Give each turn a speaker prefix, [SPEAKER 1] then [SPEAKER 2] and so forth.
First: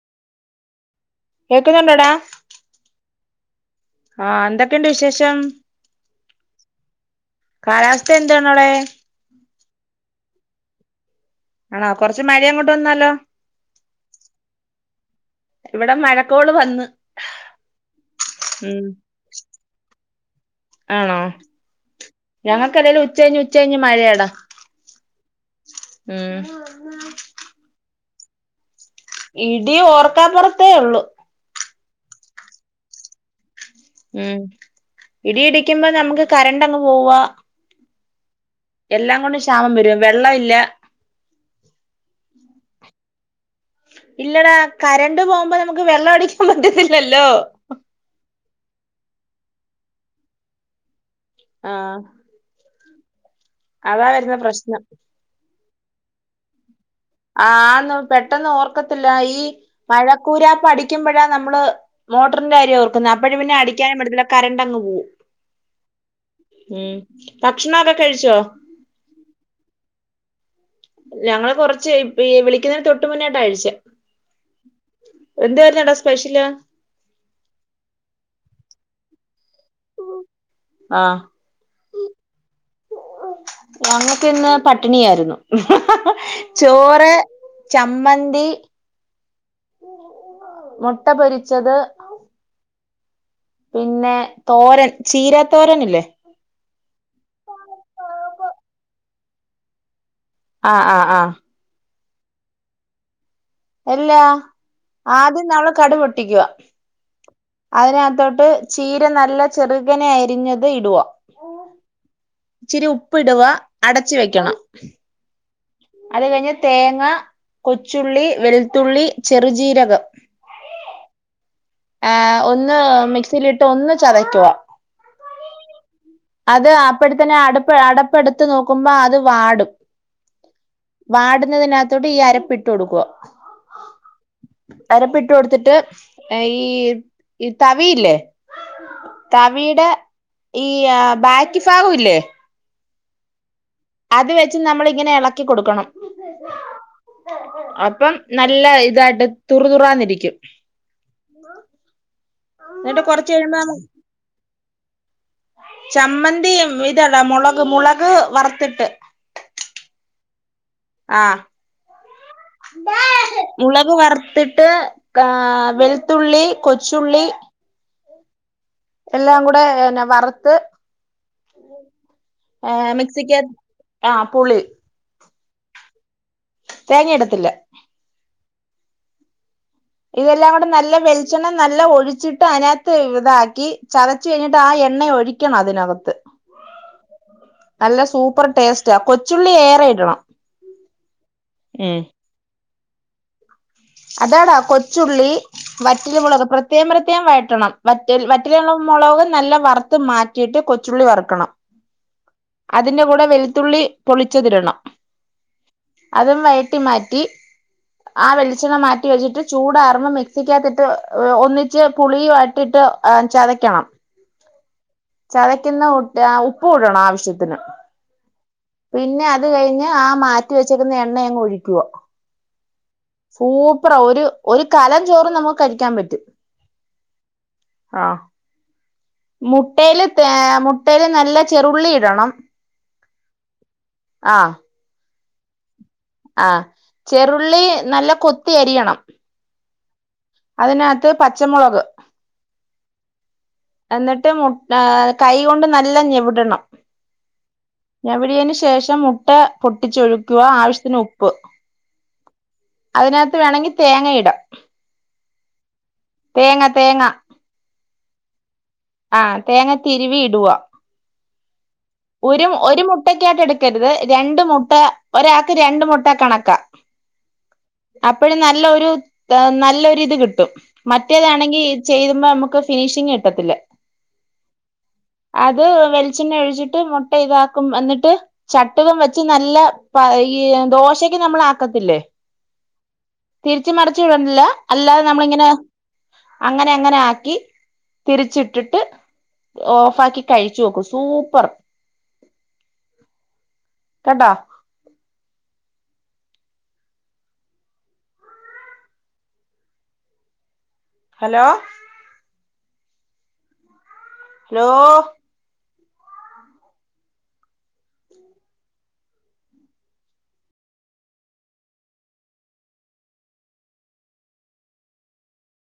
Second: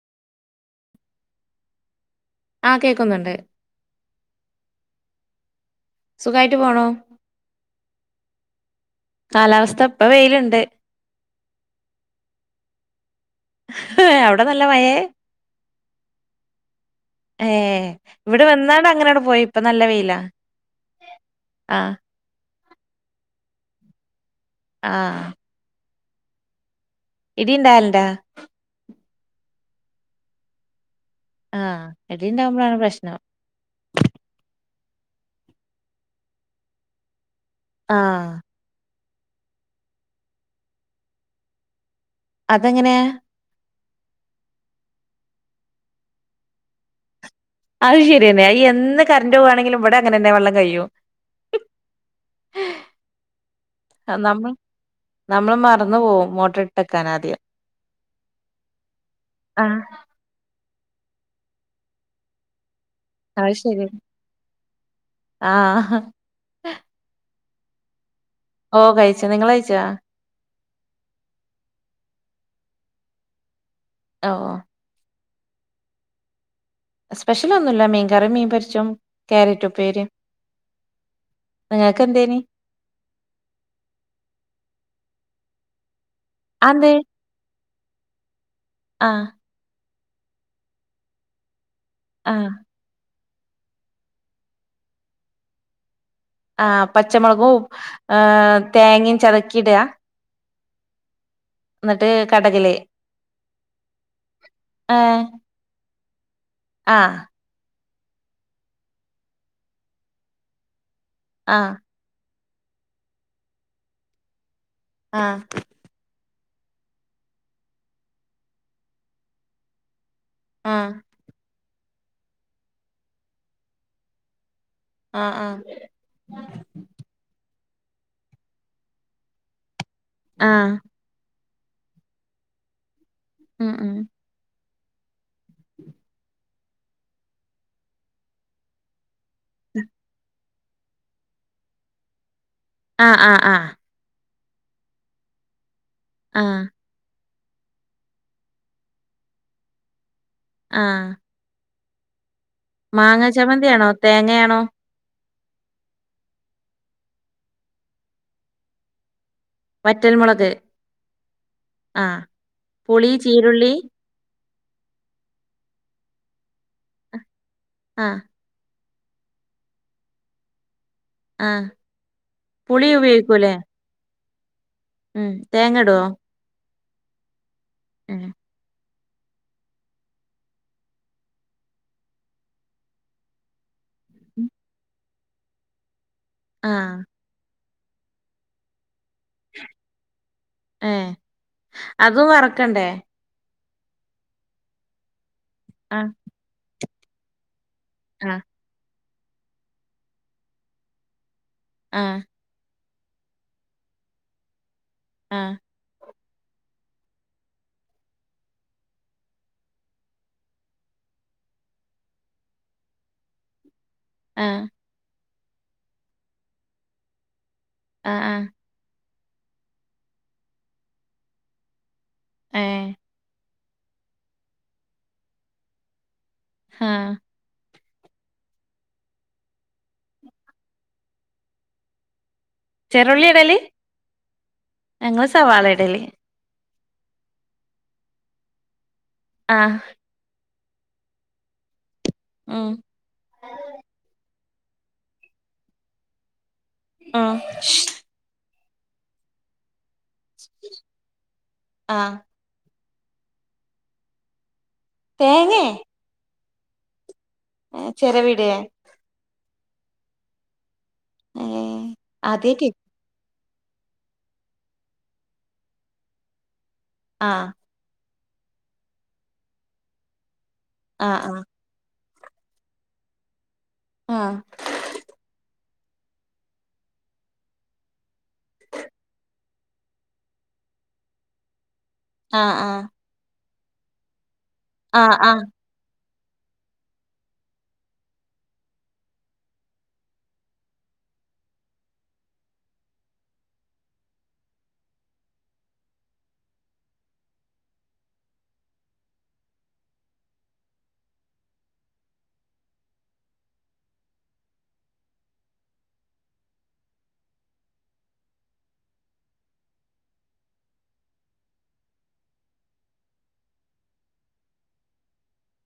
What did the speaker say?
[SPEAKER 1] കേക്ക്ന്നുണ്ടോടാ?
[SPEAKER 2] ആഹ് കേക്കുന്നുണ്ട്.
[SPEAKER 1] ആഹ് എന്തൊക്കെണ്ട് വിശേഷം?
[SPEAKER 2] സുഖായിട്ട് പോണൂ
[SPEAKER 1] കാലാവസ്ഥ എന്താണ് അവിടെ?
[SPEAKER 2] കാലാവസ്ഥ പ്പ വെയില്ണ്ട്.
[SPEAKER 1] ആണോ കൊറച്ച് മഴയങ്ങോട്ട് തന്നാലോ?
[SPEAKER 2] അവിടെ നല്ല മയേ?
[SPEAKER 1] ഇവിടെ മഴക്കോള് വന്ന്
[SPEAKER 2] ഏഹ് വിടെ
[SPEAKER 1] ഉം
[SPEAKER 2] വന്നാണ്ടങ്ങനെട് പോയി. പ്പൊ നല്ല വെയിലാ.
[SPEAKER 1] ആണോ
[SPEAKER 2] ആ
[SPEAKER 1] ഞങ്ങക്കന്തേലും ഉച്ച കയ്ഞ്ഞ് ഉച്ച കയ്ഞ്ഞ് മഴേടാ.
[SPEAKER 2] ആഹ്
[SPEAKER 1] ഉം
[SPEAKER 2] ഇടിണ്ടാവല്ണ്ടാ?
[SPEAKER 1] ഇടി ഓർക്കാപൊറത്തേയൊള്ളൂ.
[SPEAKER 2] ആഹ് ഇടീണ്ടാവുമ്പളാണ് പ്രശ്നം
[SPEAKER 1] ഉം ഇടി ഇടിക്കുമ്പോ നമുക്ക് കറണ്ടങ്ങ് പോവാ
[SPEAKER 2] ആഹ്
[SPEAKER 1] എല്ലാം കൊണ്ടും ക്ഷാമം വരും വെള്ളം ഇല്ല.
[SPEAKER 2] അതെങ്ങനെയാ?
[SPEAKER 1] ഇല്ലെടാ കരണ്ട് പോകുമ്പോ നമുക്ക് വെള്ളഅടിക്കാൻ പറ്റത്തില്ലല്ലോ?
[SPEAKER 2] അഹ് ശെരിയെന്നെ അഹ് എന്ന് കറന്റ് പോവാണെങ്കിലും വ്ടെങ്ങനെന്നെ വെള്ളം കഴിയും.
[SPEAKER 1] ആഹ് അതാ വര്ന
[SPEAKER 2] നമ്മൾ
[SPEAKER 1] പ്രശ്നം.
[SPEAKER 2] നമ്മള് മറന്ന് പോവും മോട്ട്റ് ട്ടക്കാനാ ആദ്യ
[SPEAKER 1] ആന്ന് പെട്ടെന്ന് ഓർക്കത്തില്ല ഈ
[SPEAKER 2] ആ
[SPEAKER 1] മഴ ക്കൂരാ പടിക്കുമ്പഴാ നമ്മള് മോട്ട്രിന്റെ കാര്യ ഓർ ക്കുന്നേ അപ്പഴു
[SPEAKER 2] അത്
[SPEAKER 1] പിന്നെ
[SPEAKER 2] ശരി
[SPEAKER 1] അടിക്ക്യാനും പറ്റത്തില്ല കറണ്ട് അങ്ങ് പോവും
[SPEAKER 2] ആ
[SPEAKER 1] ഉം ഭക്ഷണൊക്കെ കഴിച്ചോ
[SPEAKER 2] ഓ കഴിച്ച് നിങ്ങള് കഴിച്ചാ
[SPEAKER 1] ഞങ്ങള് കൊറച്ച് വി വിളിക്ക്ന്നെന് തൊട്ട് മുന്നേട്ട കഴ്ചേ
[SPEAKER 2] ഓ
[SPEAKER 1] എന്താര്ന്നടാ സ്പെഷ്യല്
[SPEAKER 2] സ്പെഷ്യല് ഒന്നുല്ല മീൻകറിം മീൻ പൊര്ച്ചും കേരറ്റ് ഉപ്പേരിം
[SPEAKER 1] ആ
[SPEAKER 2] നിങ്ങക്കെന്തേനി
[SPEAKER 1] ഞങ്ങക്ക് ഇന്ന് പട്ടിണിയായിരുന്നു
[SPEAKER 2] അതെന്തേ
[SPEAKER 1] ചോറ് ചമ്മന്തി
[SPEAKER 2] ആഹ്
[SPEAKER 1] മുട്ട പൊരിച്ചത്
[SPEAKER 2] ആ
[SPEAKER 1] പിന്നെ തോരൻ ചീര തോരനില്ലേ
[SPEAKER 2] ആ പച്ച മൊളകു തേങ്ങി ചതക്കിടാ
[SPEAKER 1] ആ ആ ആ
[SPEAKER 2] ന്നട്ട് കടകില്
[SPEAKER 1] എല്ലാ ആദ്യം നമ്മള് കടു പൊട്ടിക്യുവാ
[SPEAKER 2] ആ
[SPEAKER 1] അതിനകത്തോട്ട് ചീര നല്ല ചെറുകനെ അരിഞ്ഞത് ഇടുവാ
[SPEAKER 2] ആ
[SPEAKER 1] ഇച്ചിരി ഉപ്പ് ഇടുവ അടച്ച് വെക്കണം
[SPEAKER 2] ആ
[SPEAKER 1] അത് കഴിഞ്ഞ് തേങ്ങ കൊച്ചുള്ളി വെൾത്തുള്ളി ചെറുജീരകം
[SPEAKER 2] ആ
[SPEAKER 1] ആ ഒന്ന് മിക്സിലിട്ട് ഒന്ന് ചതക്കുവാ
[SPEAKER 2] ആ ആ
[SPEAKER 1] അത് അപ്പഴത്തന്നെ അടുപ്പ് അടപ്പെടുത്ത് നോക്കുമ്പോ അത് വാടും
[SPEAKER 2] ആ
[SPEAKER 1] വാടുന്നതിനകത്തോട്ട് ഈ അരപ്പിട്ട് കോടുക്കുവ
[SPEAKER 2] ഉം ഉം
[SPEAKER 1] അരപ്പിട്ട് കൊടുത്തിട്ട് ഈ ഇ തവിയില്ലേ തവീടെ ഈ ബെക്കി ഫാഗുല്ലേ
[SPEAKER 2] ആ ആ ആഹ്
[SPEAKER 1] അത് വെച്ച് നമ്മളിങ്ങനെ എളക്കി കൊടുക്കണം
[SPEAKER 2] ആ
[SPEAKER 1] അപ്പം നല്ല ഇതായിട്ട് തുറുതുറാന്നിരിക്യും
[SPEAKER 2] ആ
[SPEAKER 1] എന്നിട്ട്
[SPEAKER 2] മാങ്ങ
[SPEAKER 1] കൊറച്ച് കഴിയുമ്പോ നമ്മ-
[SPEAKER 2] ചമ്മന്തിയാണോ തേങ്ങെണോ
[SPEAKER 1] ചമ്മന്തി ഇതടാ മൊളക് മുളക് വറത്തിട്ട്
[SPEAKER 2] വറ്റൽ മൊളക്
[SPEAKER 1] ആഹ്
[SPEAKER 2] പുളി ചീരുള്ളി
[SPEAKER 1] മുളക് വറുത്തിട്ട് ട്ട് ആ വെൾത്തുള്ളി കൊച്ചുള്ളി
[SPEAKER 2] ആഹ്
[SPEAKER 1] എല്ലാകൂടെ എന്നാ വറുത്ത്
[SPEAKER 2] ആഹ് പുളി
[SPEAKER 1] ആഹ് മാക്സിക്കാ
[SPEAKER 2] ഉപയോഗിക്കൂലേ
[SPEAKER 1] ആഹ് പുളി
[SPEAKER 2] ഉം തേങ്ങടോ
[SPEAKER 1] തേങ്ങ ഇടത്തില്ല ഇതെല്ലാം കൂടെ നല്ല വെൾച്ചെണ്ണ നല്ലോ ഒഴിച്ച്ട്ട് ഐനകത്ത് ഇതാക്കി ചതച്ച് കഴ്ഞ്ഞ്ട്ട് ആ എണ്ണ ഒഴി ക്യണം അതിനകത്ത്
[SPEAKER 2] ആഹ്
[SPEAKER 1] നല്ല സൂപ്പർ ടേസ്റ്റാ കൊച്ചുള്ളി ഏറെ ഇടണം
[SPEAKER 2] ഏഹ്
[SPEAKER 1] ഉം
[SPEAKER 2] അതും വറക്കണ്ടേ
[SPEAKER 1] അതാടാ കൊച്ചുള്ളി
[SPEAKER 2] ആഹ്
[SPEAKER 1] വറ്റല് മുളക് പ്രത്യേകം പ്രത്യേകം വഴറ്റണം വറ്റൽ
[SPEAKER 2] ആഹ്
[SPEAKER 1] വറ്റില് പർഞ്ഞ മൊളക് നല്ല വറ്ത്ത് മാറ്റീട്ട് കൊച്ചുള്ളി വറ്ക്കണം
[SPEAKER 2] ആഹ്
[SPEAKER 1] അതിന്റെ കൂടെ വെളുത്തുള്ളി പൊള്ളിച്ചതിടണം
[SPEAKER 2] ആഹ്
[SPEAKER 1] അതും വയട്ടി മാറ്റി ആ വെള് ച്ചണ്ണ മാറ്റി വെച്ച്ട്ട് ചൂടാറ്മ്പോ മിക്സിക്കകത്തിട്ട് ഒന്നിച്ച് പുളിയു ആയിട്ട്ട്ട് ചതക്കണം
[SPEAKER 2] ആഹ്
[SPEAKER 1] ചതക്ക്ന്നട്ട് ഉപ്പൂടണം ആവശ്യത്തിന്
[SPEAKER 2] ആഹ് ആഹ്
[SPEAKER 1] പിന്നെ അത് കഴിഞ്ഞ് ആ മാറ്റി വെച്ചേക്കുന്ന എണ്ണ അങ്ങ് ഒഴിക്കുവ
[SPEAKER 2] ഏഹ്
[SPEAKER 1] സൂപ്പറാ ഒര് ഒരു കലം ചോറ് നമക്ക് കഴിക്ക്യാൻ പറ്റും
[SPEAKER 2] ആഹ്
[SPEAKER 1] ആഹ് മുട്ടേല് തേ മുട്ടേല് നല്ല ചെറുള്ളി ഇടണം
[SPEAKER 2] ചെറുള്ളി ഇടല്
[SPEAKER 1] ആഹ്
[SPEAKER 2] ഞങ്ങള് സവാളെ ഇടല്
[SPEAKER 1] ആഹ് ചെറുള്ളി നല്ല കൊത്തി അരിയണം
[SPEAKER 2] ആഹ്
[SPEAKER 1] അതിനകത്ത് പച്ചമുളക്
[SPEAKER 2] ഉം
[SPEAKER 1] എന്നിട്ട് മു കൈയ്യ കൊണ്ട് നല്ല ഞെവിടണം
[SPEAKER 2] ഉം
[SPEAKER 1] ഞെവിടിയേന് ശേഷം മുട്ട പൊട്ടിച്ചൊഴിക്കുക ആവശ്യത്തിന് ഉപ്പ്
[SPEAKER 2] ആഹ്
[SPEAKER 1] അതിനകത്ത് വേണെങ്കി തേങ്ങയിടാം
[SPEAKER 2] തേങ്ങേ?
[SPEAKER 1] തേങ്ങ തേങ്ങ
[SPEAKER 2] ഏഹ് ചെരവിടേ
[SPEAKER 1] ആഹ് തേങ്ങ തിരുവി ഇടുവാ
[SPEAKER 2] ഏഹ്
[SPEAKER 1] ഒരു
[SPEAKER 2] ആദ്യായിട്ട്
[SPEAKER 1] ഒരു മു ട്ടക്കായിട്ടെടുക്കരുത് രണ്ട് മുട്ട ഒരാക്ക് രണ്ട് മുട്ട കണക്കാ
[SPEAKER 2] ആഹ്
[SPEAKER 1] അപ്പഴും നല്ല ഒരു നല്ലൊരു ഇത് കിട്ടും
[SPEAKER 2] ആഹ്
[SPEAKER 1] മറ്റേതാണെങ്കി ചെയ്യുമ്പോ നമക്ക് ഫിനിഷിങ് കിട്ടത്തില്ല
[SPEAKER 2] ആഹ്
[SPEAKER 1] അത് വെൾച്ചിണ്ണ ഒഴിച്ച്ട്ട് മുട്ട ഇതാക്കും എന്നിട്ട് ചട്ടുകം വെച്ച് നല്ല പ ഈ ദോശയ്ക്ക് നമ്മളാക്കത്തില്ലേ
[SPEAKER 2] ആഹ്, ആഹ്
[SPEAKER 1] തിരിച്ചും മർച്ചും ഇടണ്ടല്ലോ, അല്ലാതെ
[SPEAKER 2] ആഹ് ആഹ്
[SPEAKER 1] നമ്മളിങ്ങനെ അങ്ങനെ അങ്ങനെ ആക്കി തിരിച്ചിട്ട് ട്ട് ഓഫാക്കി കഴിച്ചു നോക്കു സൂപ്പർ കേട്ടോ? ഹലോ? ഹലോ?